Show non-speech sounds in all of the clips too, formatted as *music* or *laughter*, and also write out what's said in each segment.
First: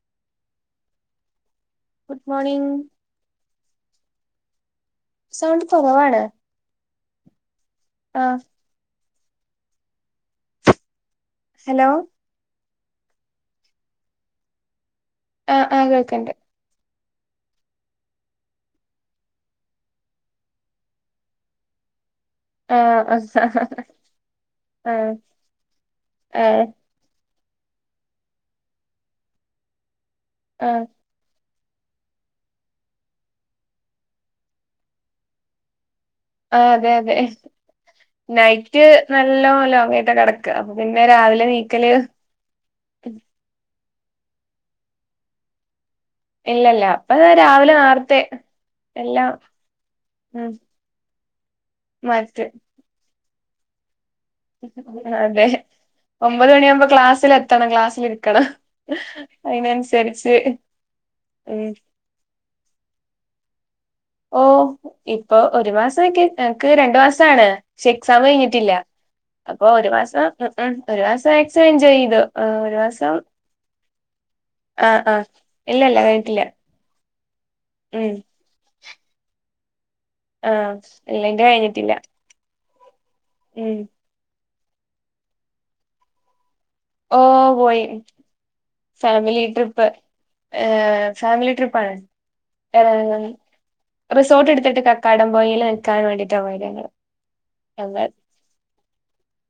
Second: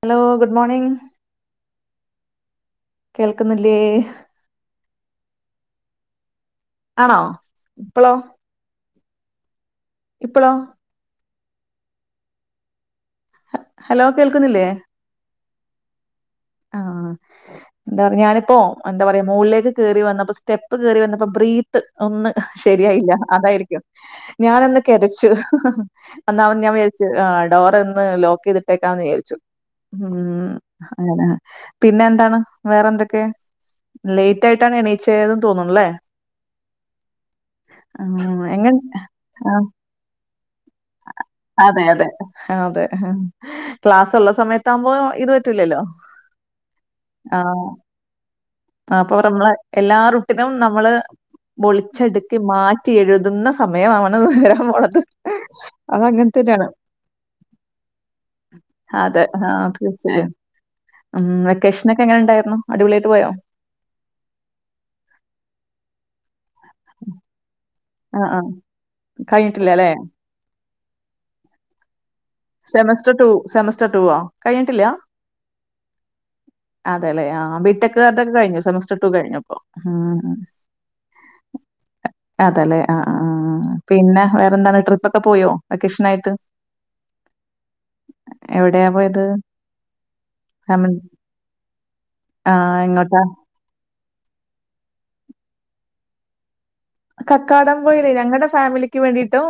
Hello good morning good morning കേൾക്കുന്നില്ലേ sound കുറവാണ് ആണോ ആഹ ഇപ്പോഴോ ഹലോ ഹലോ കേൾക്കുന്നില്ലേ ആ ആ കേൾക്കണ്ട് ആഹ എന്താ പറയ ഞാനിപ്പോ എന്താ പറയാ മുകളിലേക്ക് കേറി വന്നപ്പോ സ്റ്റെപ്പ് കേറി വന്നപ്പോ ബ്രീത്ത് ഒന്ന് ആ ശരിയായില്ല ആ അതായിരിക്കും ഞാനൊന്ന് ആ ആ കിതച്ചു എന്ന ഞാൻ വിചാരിച്ചു ഡോർ ഇന്ന് ലോക്ക് ചെയ്തിട്ടേക്കാം എന്ന് വിചാരിച്ചു ഉം ആ അങ്ങനെ പിന്നെ എന്താണ് വേറെ എന്തൊക്കെ ലേറ്റ് ആയിട്ടാണ് എണീച്ചതെന്ന് തോന്നണല്ലേ ആ അതെ അതെ എങ്ങനെ നൈറ്റ് നല്ലപോലെ ഉറങ്ങിയിട്ട കിടക്ക അപ്പൊ പിന്നെ രാവിലെ അതെ എണീക്കല് അതെ അതെ ക്ലാസ് ഉള്ള സമയത്ത ആകുമ്പോ ഇത് പറ്റില്ലല്ലോ ഇല്ലില്ല അപ്പൊ രാവിലെ നേരത്തെ അപ്പൊ നമ്മള് എല്ലാ റൂട്ടിനും നമ്മള് പൊളിച്ചടുക്കി മാറ്റ് മാറ്റി എഴുതുന്ന സമയം വരാൻ പോണത് അതെ ഒമ്പത് അതങ്ങനെന്നെയാണ് മണിയാകുമ്പോ ക്ലാസ്സിലെത്തണം ക്ലാസ്സിലിരിക്കണം അതെ ആഹ തീർച്ചയായും അതിനനുസരിച്ച് ഉ ഉം വെക്കേഷൻ ഒക്കെ എങ്ങനെ ഉണ്ടായിരുന്നു അടിപൊളി ആയിട്ടു പോയോ ഓ ഇപ്പൊ ഒരു മാസമൊക്കെ രണ്ടുമാസാണ് പക്ഷെ എക്സാം ആഹ് ആഹ് കഴിഞ്ഞിട്ടില്ല അപ്പൊ ഒരു കഴിഞ്ഞിട്ടില്ലല്ലേ? മാസം ആ ഒരു മാസം മാക്സിമം എൻജോയ് ചെയ്തു ആഹ് ഒരു സെമസ്റ്റർ മാസം സെമസ്റ്റർ ടു ആ കഴിഞ്ഞിട്ടില്ല ആഹ് ആഹ് ഇല്ലല്ല കഴിഞ്ഞിട്ടില്ല ട്ടേലെ ആ ആ ബിടെക് കാരുടെ കഴിഞ്ഞോ സെമെസ് കഴിഞ്ഞപ്പോ ആഹ എല്ലാം കഴിഞ്ഞിട്ടില്ല ആ ആ ഉം പിന്നെ വേറെന്താ ട്രിപ്പ് ഒക്കെ പോയോ വെക്കേഷൻ ആയിട്ട് ഓ പോയി പോയത്? ഫാമിലി ട്രിപ്പ് ഏ ഫാമിലി ഫാമിലി ട്രിപ്പാണ് ആഹ് എങ്ങോട്ടാ? റിസോർട്ട് എടുത്തിട്ട് കക്കാട് പോയിൽ നിൽക്കാൻ വേണ്ടിട്ടാണ് ഞങ്ങള് കക്കാടം പോയില്ലേ ഞങ്ങൾ ഞങ്ങളുടെ ഫാമിലിക്ക് വേണ്ടിട്ടും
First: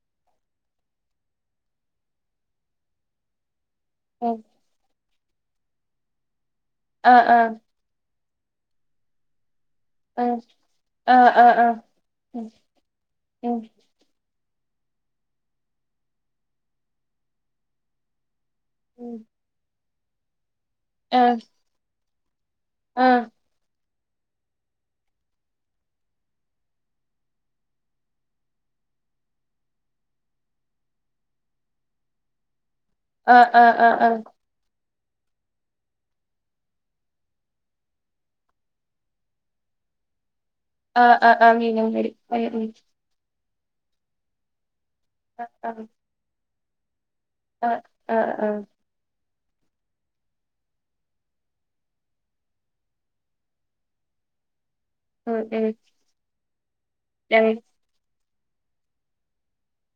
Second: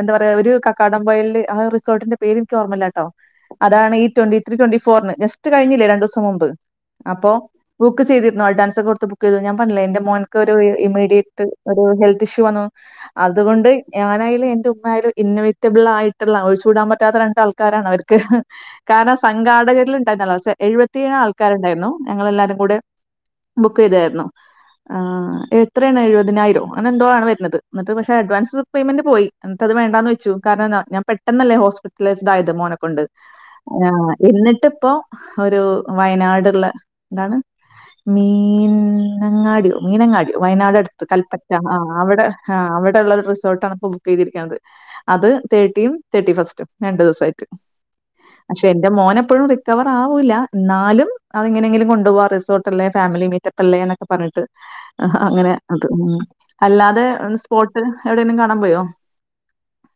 എന്താ പറ ഒരു കക്കാടം പോയീല് ആ റിസോർട്ടിന്റെ പേര് എനിക്ക് ഓർമ്മല്ലാട്ടോ അതാണ് ഉം റ്റൊന്റിത്രീ റ്റൊന്റിഫോറിന് ജസ്റ്റ് കഴിഞ്ഞില്ലേ രണ്ടൂസം മുമ്പ് ആഹ് അപ്പൊ ആഹ് ബുക്ക് ചെയ്തി നോൾഡാൻസർ കൊട്ത്ത് ബുക്ക് ചെയ്തു ഞാൻ എന്റെ ആഹ് മോനക്ക് ഒരു ആഹ് ഇമീഡിയറ്റ് ആഹ് ആഹ് അതോ ഹെൽത്ത് ഇഷ്യൂ ഉം ആന്നോ ഉം അതുകൊണ്ട് ഞാനയില് ഉമ്മായാലും ഇന്നവേറ്റബിൾ ആയിട്ടുള്ള ഒഴിച്ച് കൂടാൻ പറ്റാത്ത രണ്ട് ആൾക്കാരാണ് അവർക്ക് ഉം കാരണം സംഘാടകരിൽ *unintelligible* എഴുപത്തി ഏഴ് ആഹ് ആൾക്കാരുണ്ടായിരുന്നു ഞങ്ങളെല്ലാരും ആഹ് *unintelligible* തെരണം ആ എത്രെണ് എഴുപതിനായിരം തോനെ എന്തോാണ് വരുന്നത് എന്നിട്ട് പക്ഷെ അട്വൻസ് പേമെന്റ് പോയി എന്നിട്ടത് വേണ്ടാന്നു വെച്ചു കാരണംന്താ ഞാൻ പെട്ടെന്നല്ലേ ഹോസ്പിറ്റലൈസ്ഡ ആയത് മോന കൊണ്ട് ആഹ് ആ ആഹ് ആഹ് ആഹ് എന്നിട്ടിപ്പോ ഒരു വയനാടുള്ള എന്താണ് മീനങ്ങാടിയോ മീനങ്ങാടി വയനാട് അടുത്ത് ആഹ് ആഹ് കൽപ്പറ്റ ആഹ് ആ മീനങ്ങാടി അവിടെ ആ ഉം അവിടെ ഉള്ള ഒരു റിസോർട്ട് തണുപ്പ് ബുക്ക് ചെയ്തിരിക്കുന്നത് അത് ഉം ആഹ് തേർട്ടിയും തേർട്ടി ഫസ്റ്റും രണ്ട് ദിവസം ആഹ് ആഹ് ആഹ് പക്ഷെ എന്റെ മോന എപ്പോഴും റിക്കവർ ആവൂല്ല എന്നാലും അത്ങ്ങനെങ്കിലും കൊണ്ടു പോവാ റിസോർട്ടല്ലേ ഫാമിലി മീറ്റപ്പല്ലേ എന്നൊക്കെ പറഞ്ഞിട്ട് ആ ഉം അങ്ങനെ ഉം അത് അല്ലാതെ ഞങ്ങ സ്പോട്ട് ഇന്നും കാണാൻ പോയോ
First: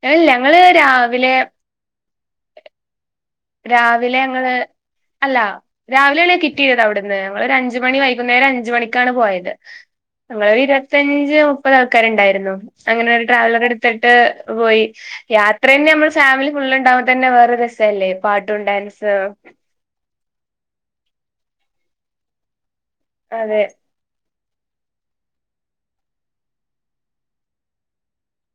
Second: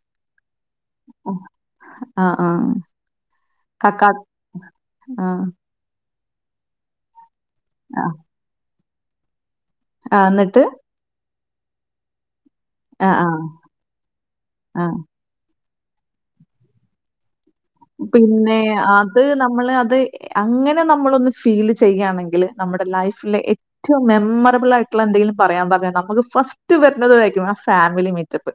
*unintelligible* ഞങ്ങള് രാവിലെ ആഹ് ആഹ് രാവിലെ ഞങ്ങള് അല്ല രാവിലെ കിട്ടിയത് അവിടുന്ന് ഓൾ ഒരു അഞ്ച് മണി ആ വൈകുന്നേരം അഞ്ച മണക്ക് ക്കാണ് പോയത് ആ, *unintelligible* എന്നിട്ട് ഇരുപത്തഞ്ച് ഇപ്പഴാൾക്കാരുണ്ടായിരുന്നു ആ അങ്ങനെ ഒരു ആ ട്രാവലറെടുത്തിട്ട് പോയി ആ യാ ത്രേന്നെ നമ്മള് ഫാമിലി ഫുള്ള് ണ്ടാവുത്തന്നെ വേറോര് സല്ലേ പിന്നെ അത് നമ്മൾ അത് അങ്ങനെ നമ്മളൊന്ന് ഫീല് ചെയ്യണെങ്കില് നമ്മുടെ ലൈഫിലെ അതെ ഏറ്റവും മെമ്മ ലബിളായിട്ടുള്ള എന്തെങ്കിലും പറയാൻ പറഞ്ഞാൽ നമുക്ക് ഫസ്റ്റ് വരുന്നതായിരിക്കും ആ ഫാമിലി മീറ്റപ്പ്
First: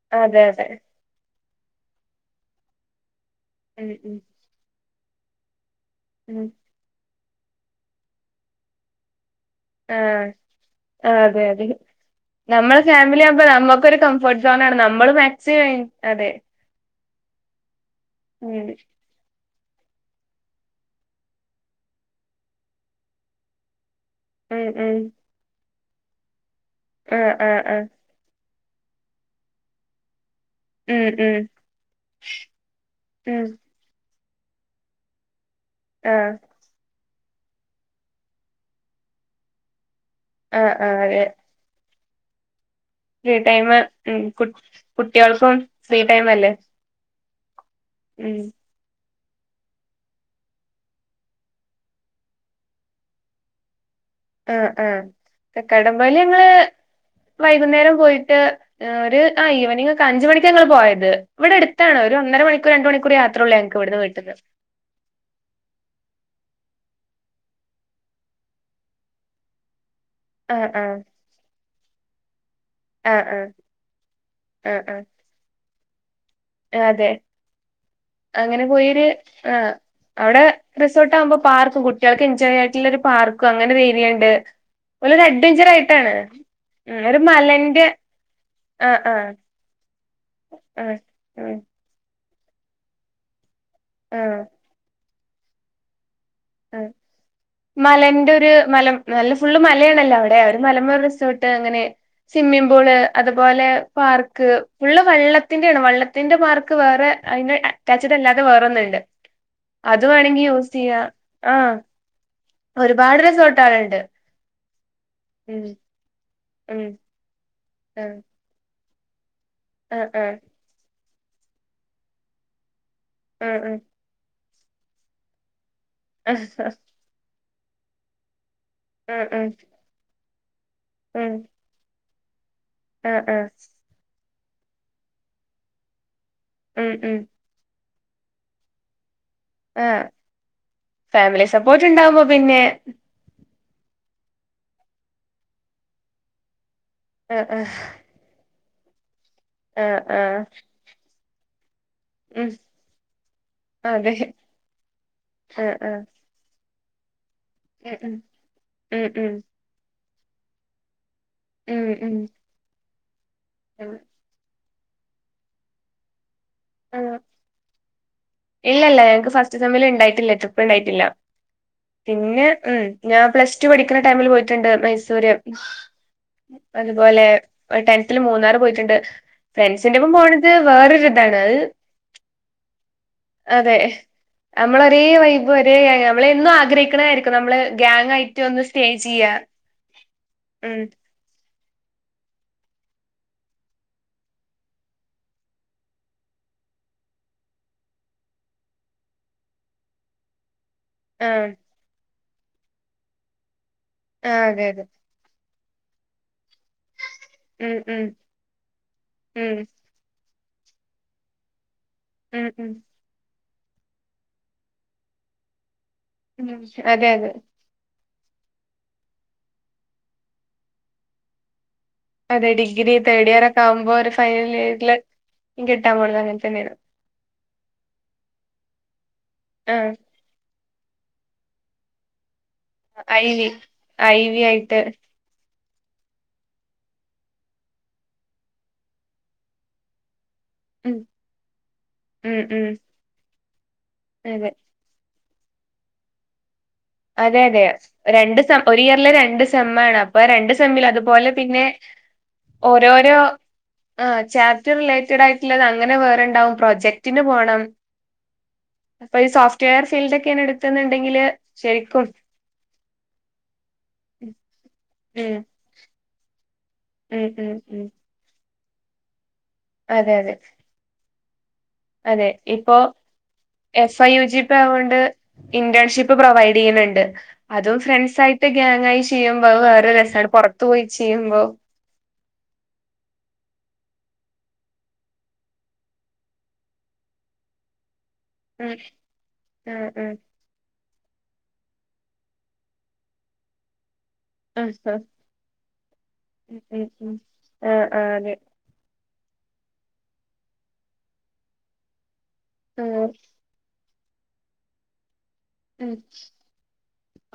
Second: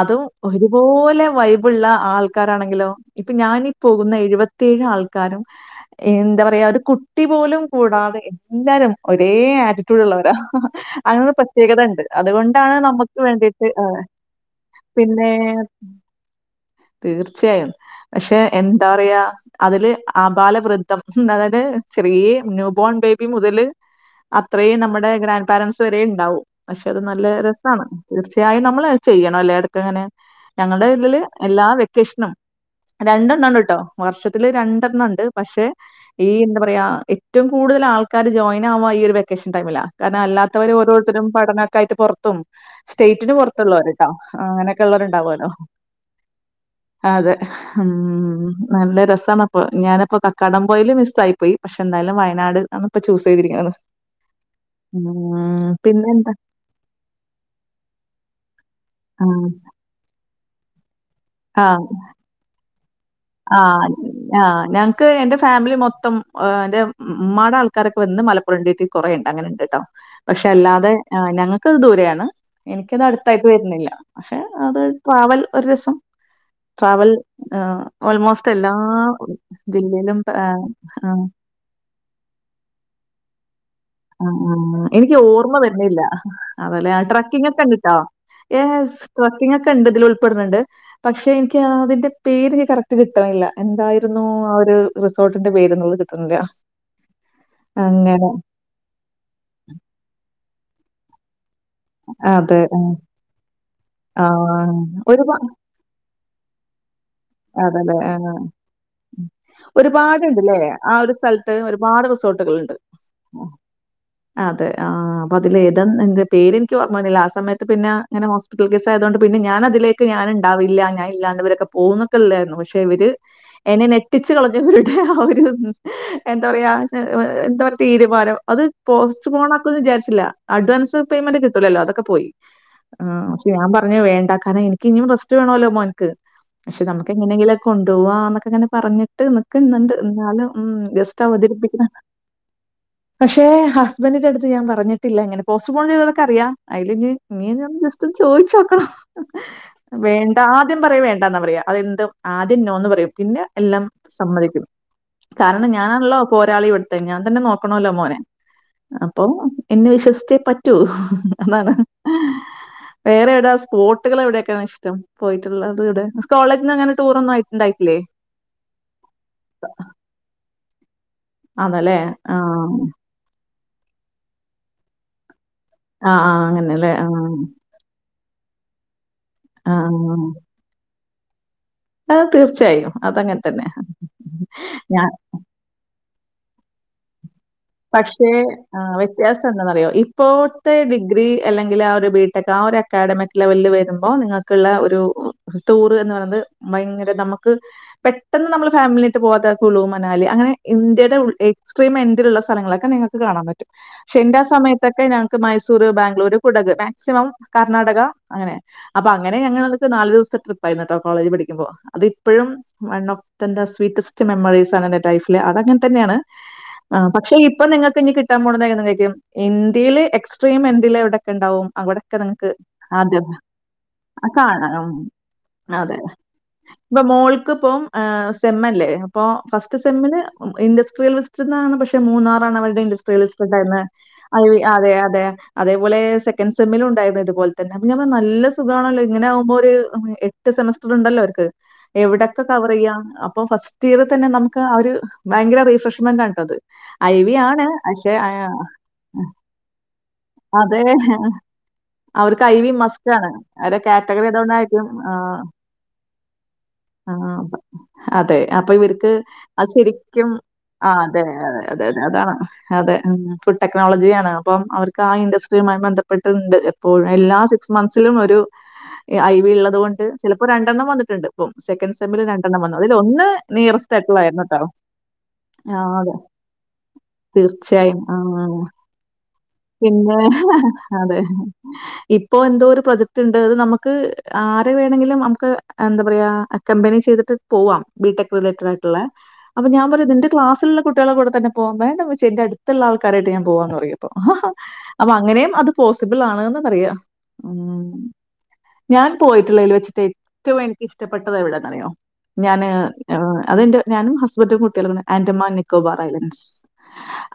അതും അതെ അതെ ഒരുപോലെ വൈബ് ബുള്ള ആൾക്കാരാണെങ്കിലോ ഇപ്പൊ ഞാനി ഉം പോകുന്ന ഉം എഴുപത്തേഴ് ആൾ ക്കാരും എന്താ ഉം പറയാ ഒരു കു ടി പോലും കൂടാതെ എല്ലാരും ഒ ഒരേ ആറ്റിറ്റ്യൂഡ് ആഹ് ഉള്ളവരാ ആഹ് അങ്ങൊരു അതെ അതെ പ്രത്യേകത ഇണ്ട് അതുകൊണ്ടാണ് നമ്മളെ നമ്മുക്ക് ഫാമിലി ആകുമ്പോ വേണ്ടിട്ട് ആ നമ്മക്കൊരു കംഫർട്ട് സോൺ ആണ് നമ്മള് പിന്നെ മാക്സിമം അതെ തീർച്ചയായും പക്ഷെ ഉം എന്താ പറയാ അതില് അബാല വൃദ്ധംഅതായത് ചെറിയ ന്യൂബോൺ ബേബി മുതല് ഉം അത്രയും ഉം നമ്മുടെ ഗ്രാൻഡ് പാരൻസ് തുവരെണ്ടാവൂ പക്ഷെ അത് നല്ല ആഹ് ആഹ് രസമാണ് ആഹ് തീർച്ച ത്യായ നമ്മളത് ചെയ്യണം അല്ലെ അതൊക്കെങ്ങനെ ഞങ്ങടെ ഉം ഇതില് ഉം എല്ലാ വെക്കേഷനും ഉം രണ്ടെണ്ണംണ്ട്ട്ടോ വർഷത്തില് രണ്ടെണ്ണംണ്ട് പക്ഷെ ഈ ആഹ് എന്താ പറയാ ഏറ്റവും കൂടുതൽ ആൾക്കാര് ജോയി ആവുക ഈ ഒരു വെക്കേഷൻ ടൈമില കാരണം ആഹ് അല്ലാത്തവര് ആഹ് അതെ ഓരോരുത്തരും പഠനൊക്കെ ആയിട്ട് പൊറ ത്തും സ്റ്റേറ്റിന് ഫ്രീ ടൈമ് പുറത്തുള്ളവര്ട്ടോ ഉം കു അങ്ങനെയൊക്കെ ഉള്ളവരുണ്ടാവല്ലോ കുട്ടികൾക്കും ഫ്രീ ടൈം അല്ലേ അതെ ഉം നല്ല രസം തണ്പ്പ ഞാനിപ്പോ കക്കടം പോയില് മിസ് ആയി പോയി പക്ഷെ എന്തായാലും വയനാട് ആന്ന് ഇപ്പ ചൂസ് ചെയ്തിരിക്കുന്നത് ആ ആ ഉം കടപല് പിന്നെന്താ? ഞങ്ങള് വൈകുന്നേരം പോയിട്ട് ആ ഒര് ആ ആഹ്. ഈവനിങ് ഒരു അഞ്ച്മണി ത് ഞങ്ങള് പോയത് ഇവിടെ ആ അടുത്താണ് ഒരു ഒന്നര മണിക്കൂർ രണ്ട് മണിക്കൂർ യാത്രയുള്ളൂ ആ ഞങ്ങക്ക് ഇവിടുന്ന് വീട്ടിന്ന് ആ ഞങ്ങക്ക് എന്റെ ഫാമിലി മൊത്തം ആ് എ്ന്റെ ഉ്മാടെ ആൾക്കാരൊക്കെ വന്ന് മലപ്പുറം ഉണ്ടീട്ട് കുറേുണ്ട് അങ്ങനെ ഉണ്ട് കേട്ടോ പക്ഷെ ആഹ് അല്ലാതെ ആഹ് ഞങ്ങക്ക്ത് ദൂരെയാണ് എനിക്കത് ആഹ് അടുത്തായിട്ട് ആഹ് വരുന്നില്ല പക്ഷെ അത് ആഹ് പാവൽ ഒരു രസം ട്രാവൽ അതെ ഏഹ് ഓൾമോസ്റ്റ് അങ്ങനെ എല്ലാ പോയരു ആ ജില്ലയിലും അവിടെ ആഹ് റിസോർട്ട് ആഹ് ആകുമ്പോ പാർക്കും കുട്ടികൾക്ക് എൻജോയ് ആയിട്ടുള്ള ഒരു പാർ ആ എനിക്ക് ഓർമ്മ അഡ്വഞ്ചർ തരുന്നല്ല ആയിട്ടാണ് അലെ ഉം ഒരു ട്രക്കിങ് ഒക്കെ ഉണ്ട് മലന്റെ കേട്ടോ ഏ ആഹ് ആഹ് ട്രക്കിങ് ഒക്കെ ഇണ്ട് ഇതിൽ ഉൾപ്പെടുന്നുണ്ട് ആഹ് പക്ഷെ ആഹ് ക *unintelligible* പേര്നി കറക്റ്റ് കിട്ടണില്ല എന്തായിരുന്നു ആ ഒരു ോട്ടിന്റെ *unintelligible* ആ മലന്റെ ഒരു മലം നല്ല ഫുള് മലയണല്ല *unintelligible* മലമൂർ റിസോട്ട് *unintelligible* അങ്ങനെ സ്മ്മി അതെ. പൂള് അതുപോലെ പാർക്ക് ആഹ്. ഉ വെള്ളത്തിന്റെ ത്തിന്റെ മാർക്ക് വേറെ അതിന്റെ അതല്ലെ ആ അറ്റാച്ച്ഡ് അല്ലാതെ വേറൊന്നുണ്ട് അത് വേണെങ്കി ഒരുപാടുണ്ട്ല്ലേ യൂസ് ആ ചെയ്യാ ഒരു സ്ഥല ആഹ് ഒരുപാ റിസോട്ട് കൾ ണ്ട് ഒരുപാട് റിസോർട്ടാളുണ്ട് അതെ ആ അ ഉം അ പേരെനിക്ക് ഉം ഓമ്മന്നില്ല ആ സമയത്ത് ആഹ് പിന്നെങ്ങനെ ഹോസ്പിറ്റ *unintelligible* *unintelligible* പിന്നെ ഞാനതിലേക്ക് ആഹ് ഞാനൻ ആഹ് ഉണ്ടാവില്ല ഞ ഇല്ലാണ്ടവരൊക്കെ പോകുന്നു *unintelligible* വര് ആഹ് എന്നെ നെട്ടിച്ച *unintelligible* *unintelligible* എന്താ ആഹ് പറയാ *unintelligible* തീരുമാനം അത് ആഹ് പോസ്റ്റ് ആഹ് പോോൺ ആക്കന്ന് വിചാരിച്ചില്ല അഡ്വാസ് ഉം പേ്മെറ് കിട്ടൂല്ലോ അതൊെ പോയി ആ ആഹ് ആഹ് പക്ഷെ ഞാൻ പറഞ്ഞു വേണ്ട കാരണം എനിിക്കിനനിയും റസ്റ്റ് വേണല്ലോ മോ എനിക്ക് പക്ഷ ഉം നമുക്ക് ഉം എങ്ങെിലുംക്കെ ഉണ്ട് കേട്ടോവാ എന്നൊക്കെ അങ്ങനെ പറഞ്ഞട്ട് നിക്കുന്നുണ്ട് ആഹ് എന്നാലും ഉ ഗസ്റ്റ് ഫാമിലി സപ്പോർട്ട് അവതരിപ്പിക്ക ഉണ്ടാവുമ്പോ പിന്നെ പക്ഷേ ഹസ്ബൻറിന്റെ അടുത്ത്ഞാൻ പറഞ്ഞിട്ടില്ല എങ്ങന പോസ് പോൺ ചെയ്തൊക്ക അറിയാം അതില് ഇ ആഹ് ഇന ആഹ് ഞാൻ ജസ്റ്റ് ഒന്ന് ചോദിച്ചോ ആഹ് വേണ്ട ആഹ് ആദ്യം പറയാ വേണ്ടന്നാ പറയാ അതെന്ത് ഉം ആദ്യം നോന്ന് പറയും പിന്നെ എല്ലാം അതെ സമ്മതിക്കും കാരണം ആഹ് ആഹ് ഞാനുള്ള പോരാളിവിടു കഞ്ഞ നോക്കണല്ലോ ഉം മോനെ ഉം അപ്പം ഉം എന്നെ വിശ്വസിച്ചു വിശ്വസിച്ചേ പറ്റൂ അതാണ്. ഉം ഉം വേറെ എവിടെ ഉം സ്പോട്ടുകൾ എവിടെയക്കെ്ട റ്റം പോയിട്ടുള്ളത് ഇവിടെ കോളേജിന്ന് അങ്ങനെ ആ ടൂറൊന്നും ആയിട്ടുണ്ടായിട്ടില്ലേ? ഇല്ലല്ല ഞങ്ങക്ക് ഫസ്റ്റ് സമ്മില് ഉണ്ടായിട്ടില്ല ട്രിപ്പ് ഉണ്ടായിട്ട ഇല്ല അതല്ലേ? പിന്നെ ഉ ആഹ്. ഞാൻ പ്ലസ് റ്റു പഠിക്കുന്ന ടമിൽ പോയിട്ടുണ്ട് മൈസൂര് ആഹ്, ആഹ്. അങ്ങനെയല്ലേ? അതുപോലെ ആഹ്. ത്തിൽ മൂന്നാർ പോയിട്ടുണ്ട് ഫ്രണ്ട്സിന്റെപ്പം പോണത് വേറൊരു അ യ് അ തീർച്ചയായും അതങ്ങനെ തന്നെ ഞൻ എന്നുംആഗ്രഹിക്കരിക്ക പക്ഷേ ആ വ്യത്യാസം എന്താെന്നറിയോ ഇപ്പോഴത്തെ ഉം ഡിഗ്രി അല്ലെങ്കിൽ ആ ഒരു ബിടെക് ആ ഒരു അക്കാഡമിക് ലെവലിൽ വരുമ്പോ നിങ്ങൾക്കുള്ള ഒരു ടൂർ എന്ന് പറയുന്നത് ഭയങ്കര നമുക്ക് പെട്ടെന്ന് നമ്മൾ ഫാമിലിട്ട് പോവാത കുളു മനാലി അങ്ങനെ ഇന്ത്യയുടെ ആഹ് എക്സ്ട്രീം എ ള്ള സ്ഥങ്ങളൊക്കെ നിങ്ങക്ക് കാണൻ പറ്റും പക്ഷെ എന്റൊ ആഹ് അതെ അതെ സമയത്തൊക്കെ ഞങ്ങക്ക് മ സൂ ബംഗ്ലൂർ കുടക് മാക്സിമം ഉം കർണാടക ഉം അങ്ങനെ അപ്പൊ അങ്ങനെ ഉം ഞങ്ങക്ക് നാല് ദിവസത്തെ ട്രിപ്പ പൈതിനെട്ടോ കോളേജ് പഠിക്കുമ്പോ ഉം അതിപ്പോഴും ഉം വ എന്റെ സ്വീറ്റസ്റ്റ് മെമ്മറീസ് ആണ് എന്റെ ലൈഫില് അതങ്ങനെ തന്നാണ് ഉം അതെ പ അതെ ക്ഷെ ഇപ്പൊ നിങ്ങൾക്ക് ഇനി കി *unintelligible* ഇന്ത്യയില് എക്സ്ട്രീം എന്തില് എവിടെക്കെ ഇണ്ടാവും അവിടൊക്കെ അതെ നിങ്ങക്ക് ഡിഗ്രി ആദ്യം തേർഡ് ഇയർ ഒക്കെ ആവുമ്പോ ഒരു ആഹ് ഫൈനൽ കാണണം ഇയറില് കിട്ടാൻ അതെ പോണത് അങ്ങനെ തന്നെയാണ് ഇപ്പ മോൾക്ക് പ്പം സെമ്മല്ലേ അപ്പൊ ഫസ്റ്റ് ആഹ് സെമ്മിന് ഇൻറ *unintelligible* പക്ഷേ കെ മൂന്നാ *unintelligible* ഇണ്ട്രസ്റ്റീൽ ഐ വി വിസിറ്റ്ണ്ടായിനെ ഐ വി ആയിട്ട് അതെ അതെ അതുപോലെ സെക്കൻ സെമ്മിലും ഉണ്ടായിരുന്നു ഇതുപോൽ തന്നെ പ ഞൻ നല്ല സുഖാണല്ലോ ഇങ്ങനെകുമ്പോ ഒര് റ്റ് സെമസ്റ്റർ ഉം ഉണ്ടല്ലോ അവർക്ക് ഉം എവിടെക്കെ ഉം കവർ ചെയ്യാം അപ്പൊ ഫസ്റ്റ് ഇയർ തന്നെ അതെ നമുക്ക് ആഹ് ഒര് ഭയങ്കര റിഫ്രഷ്മെന്റ് ആണ്ടട്ടത് അതെ അതെ രണ്ട് സെം ഒരു ഇയറില് രണ്ട് സെമ്മണ് അപ്പൊ രണ്ട് അതെ. സെമ്മില് അതുപോലെ പിന്നെ അവർക്ക് ഐവി ഓരോരോ മസ്റ്റാണ്. അവരുടെ ആഹ് കാറ്റഗറി ചാപ്റ്റർ അതുകൊണ്ടായിരിക്കും. റിലേറ്റഡ് ആഹ് ആയിട്ട്ള്ളത് അങ്ങനെ വേറെണ്ടാവും പ്രൊജക്റ്റിന് ആഹ്. പോണം അതെ. ഇവർക്ക് അപ്പൊ ഈ അത് സോഫ്റ്റ്വെയർ ഫീൽഡ് ശരിക്കും ഒക്കെയാണ് ആ അതെ, എടുത്തന്ന്ണ്ടെങ്കില് അതെ അതെ അതാണ് അതെ ഫുഡ് ടെക്നോളജിയാണ് അപ്പം അവർക്ക് ആ ഉം ഇഡസ്ട്രിയുമായി ബ ബന്ധപ്പെട്ടത്ണ്ട് അപ്പോഴും ഉം എല്ലാ ഉം സിക്സ് ഉം മന്ത്സിലും ഒരു ആയി വി ഇള്ളത് കൊണ്ട് അതെ അതെ ചിലപ്പോ രണ്ടെണ്ണം വന്നിട്ട്ണ്ട് സെക്കന്റ് സെമ്മിൽ അതെ രണ്ടെണ്ണം ഇപ്പൊ വന്നു അതില് ഒന്ന് nearest F I U G ആയിട്ടുള്ളായിരുന്ന പി കേട്ടോ ആഹ് അതെ യിന്ന്ണ്ട് അതും തീർച്ചയായും. ആ. ഫ്രണ്ട്സായിട്ട് ഗ്യങ്ങായി ചെയ്യുമ്പോത് വേറെ പിന്നെ രസ പൊറത്തു പോയി ചെയ്യുമ്പോ ഇപ്പോ എന്തോ ഒരു പ്രൊജക്ട് ഉണ്ട് അത് നമുക്ക് ആരെ വേണമെങ്കിലും നമുക്ക് എന്താ പറയാ അക്കമ്പനി ചെയ്തിട്ട് പോവാം ബിടെക് റിലേറ്റഡ് ഉം ആയ്ട്ട്ള്ളെ അപ്പൊ ഞാൻ ആഹ് ആഹ് പറയാതിന്റെ ക്ലാസ്ൽള്ള കുട്ട്യാളെ കൂടെ തന്നെ പോവാം വേണ്ട ഇമ്മച്ച്യേ ഇന്റെ അടുത്തുള്ള ആൾക്കാരായ്ട്ട് ഞാൻ പോവാന്ന് പറയും അപ്പം. ആഹ് ആഹ് അപ്പം അത് അങ്ങനെയും പോസിബിൾ ഉം ആണ്ന്ന് ഉം പറയാ ഉം ആഹ് ഊം ആഹ് അതെ ഞാൻ പോയിട്ടുള്ളതിൽ വച്ചിട്ട് ഏറ്റവും എനിക്ക് ഇഷ്ടപ്പെട്ടത് എവിടെന്നറിയോ? ഞാന് ഉം ഏഹ് അത്ൻ്റെ ഞാനും ഹസ്ബൻന്റും കുട്ടിയേളും ഏൻഡമാൻ ഉം ക്കോബർ ഐലൻഡ്സ്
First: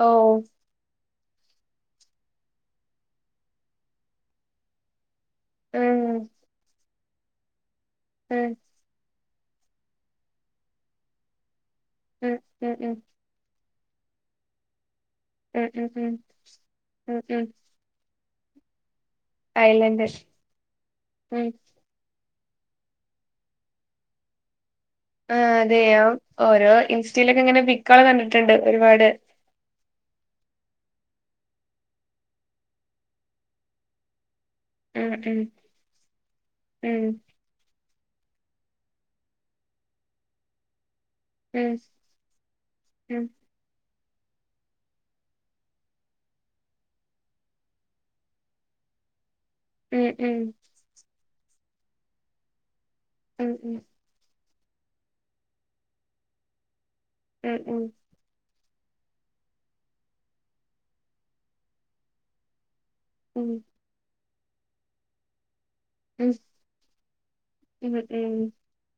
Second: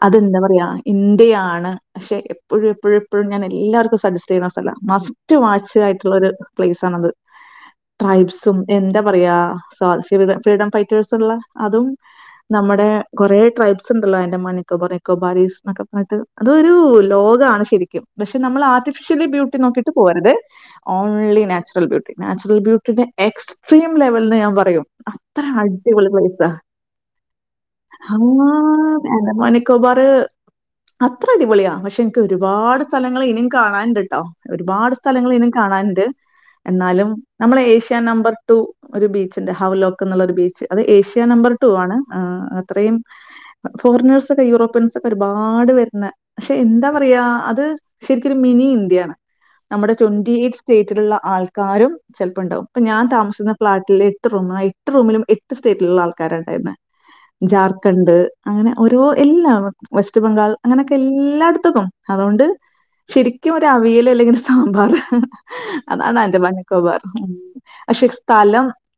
ഓ അത് ന്താ പറയാ ഇൻ ട്ടുള്ളയാണ് പക്ഷെ എപ്പോഴും എപ്പോഴും എപ്പോഴും ഞാൻ എല്ലാർക്കും സഗ്ഗെസ്റ്റ് ചെയ്യണ സ്ഥലവാ മസ്റ്റ് ഉം *inaudible* ഉം ട്രൈബ്സും എന്താ പറയാ ഉം ഉം ഉം *unintelligible* *inaudible* റേ ട്രൈബ്സ് ഉണ്ടല്ലോ അന്റോമാൻ നിക്കോബർ *inaudible* ഉം ഉം ഉം ഉം ഉം പക്ഷെ നമ്മൾ ആദ്യം വിശ്വലി ബ്യൂട്ടി നോക്കിട്ട് ഐലൻഡ് പോകരുത് ഒൺലി ഉം നാച്ചുറൽ ബ്യൂട്ടി നാച്ചുറൽ ബ്യൂട്ടീടെ എക്സ്ട്രീം ലെവൽന്നെ ഞാൻ പറയൂ ആഹ് അതെയോ ഓരോ ഇൻസ്റ്റയിലൊക്കെ ഇങ്ങനെ പിക് ഹമ്മാ എന്റാ *unintelligible* ക്കോബർ അത്ര അടിപൊളിയാ പക്ഷെ എനിക്ക് ഒരുപാട് സ്ഥലങ്ങള് ഇനിം കാണാനുണ്ട്ട്ടോ ഉം ഉം *inaudible* ഉം ക്കാ നമ്പർ ടു ഒരു ബീച്ചില് ഹാവ്ലോക്ക്ന്നൊള്ളൊരു ബീച്ചില് അത് ഏഷ് ഉം *inaudible* അത്രെയും ഉം ഫോറിനേഴ്സൊക്കെ യൂറോപ്യൻസൊക്കെ ഒരുപാട് വരുന്ന പക്ഷെ എന്താന്ന് അറിയോ അത് ശെരിക്കും ഒരു മിനി ഇന്ത്യ ആണ് നമ്മട ഉം ഉം ട്വന്റിഎയ്റ്റ് സ്റ്റേറ്റിലുള്ള ആൾ ക്കാരും ചിലപ്പാണ്ടാവും ഞാൻ ഉം താമസിക്കുന്ന ഉം ഫ്ലാറ്റില് എട്ട് റൂമായി ട്ട് റൂമിലും എട്ട് സ്റ്റേറ്റിലുള്ള ആൾക്കാരാണ്ടാരുന്നേ ഉം ഉം ജാർഖണ്ഡ് ഉം ഒരു എന്നാ വെസ്റ്റ് ബംഗാൾ അങ്ങനെക്കെ എല്ലാടുത്തും പോവാം അതോണ്ട് ശെരിക്കും ഉം ഒരു അവയ്ലമെന്റ്സ് മ്പറ് അതാണ് ഉം അന്റോമാൻ നിക്കോബറ് ഉം പക്ഷെ ഈ ഉം സ്ഥലം *inaudible*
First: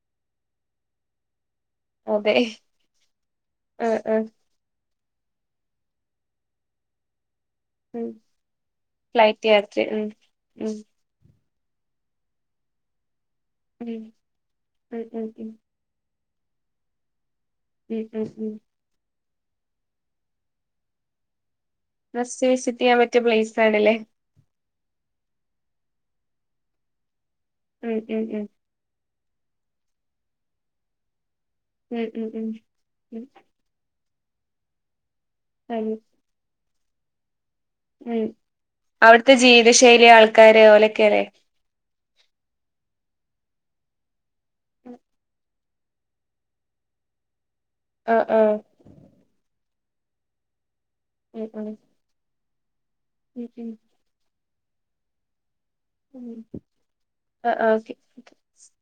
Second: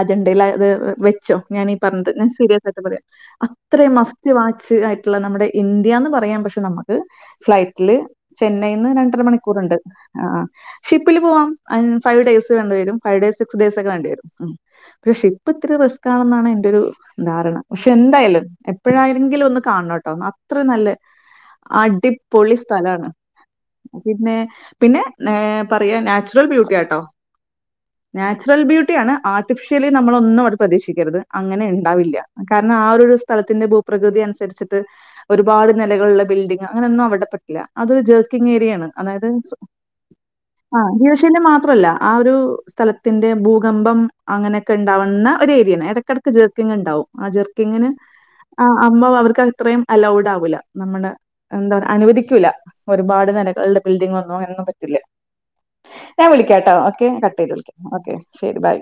അതുണ്ട്ല്ല ഒരു വെച്ചോ ഞാനീ പറഞ്ഞത് അതെ *unintelligible* അത്രെയും ആഹ് ആഹ് മസ്റ്റ് വാച്ച് ആയി ത്തില്ല നമ്മട ഇന്ത്യന്ന് പറയാം പക്ഷെ നമ്മക്ക് ഫ്ലൈറ്റിൽ ഉം ചെന്ന് കഴിഞ്ഞ രണ്ടര ഫ്ലൈറ്റ് മണിക്കൂർ ഉണ്ട് യാത്ര ഉം ആഹ് ഉം ഷിപ്പിൽ പോവാം ഫൈവ് ഡേയ്സ് വണ്ട വര ഫൈവ് ഡേയ്സ് സിക്സ് ഡേയ്സ് ഒക്ക ഉം വേണ്ട വരും ഉം ഉം പക്ഷെ ഉം ഇപ്പ ഇത്ര ക്കാണെന്നാണ് എന്റെറെരു ധാരണ പക്ഷെ ഉം ഉം എന്തായാലും ഉം എപ്പോഴായ എന്തങ്കിലു ഒന്ന് കാണണട്ടോ അത്രി നല്ല- മസ്റ്റ് അടിപൊളി വിസിറ്റ് ചെയ്യാൻ സ്ഥലാണ് പറ്റിയ പ്ലേസ് ആണല്ലേ പിന്നെ പിന്നെ പറയാ നാച്ചുറൽ ബ്യൂട്ടി ആട്ടോ ഉം ഉം ഉം നാച്ചുറൽ ബ്യൂട്ടിയ ആണ് ആ ഓഫ്ശലീ നമ്മളൊന്നും അത്‌ പ്രതീക്ഷിക്കരുത് ഉം ഉം ഉം ഉം *unintelligible* *inaudible* *inaudible* *inaudible* *inaudible* ഉം അവിടുത്തെ *unintelligible* *inaudible* ജീവിതശൈലി ആൾക്കാര് ആ ഓലൊക്കെല്ലേ ഒരു സ്ഥലത്തിന്റെ ഭൂകമ്പം അങ്ങനെയൊക്കെ ഉണ്ടാവുന്ന ഒരു ഏറിയ ഇടക്കടക്ക് ജെർക്കിങ്ങങ് ഉണ്ടാവും ആർ ഇങ്ങനെ ആഹ് ആഹ് ആ അമ്മ അവർക്ക് അത്രയും അലൗഡ് ആവൂല നമ്മടെ എന്താ ഉം പറ അനുവദിക്കൂല ഒരുപാട് ഉം നെലകൾള്ള ബിൽഡിംഗ് വന്നു *unintelligible* പറ്റല്ല ഞാൻ വിളിക്കാംട്ടോ ഓക്കെ കട്ട് ചെയ്ത് ആഹ് ആഹ് വിളിക്കാം ഓക്കെ ശരി ബൈ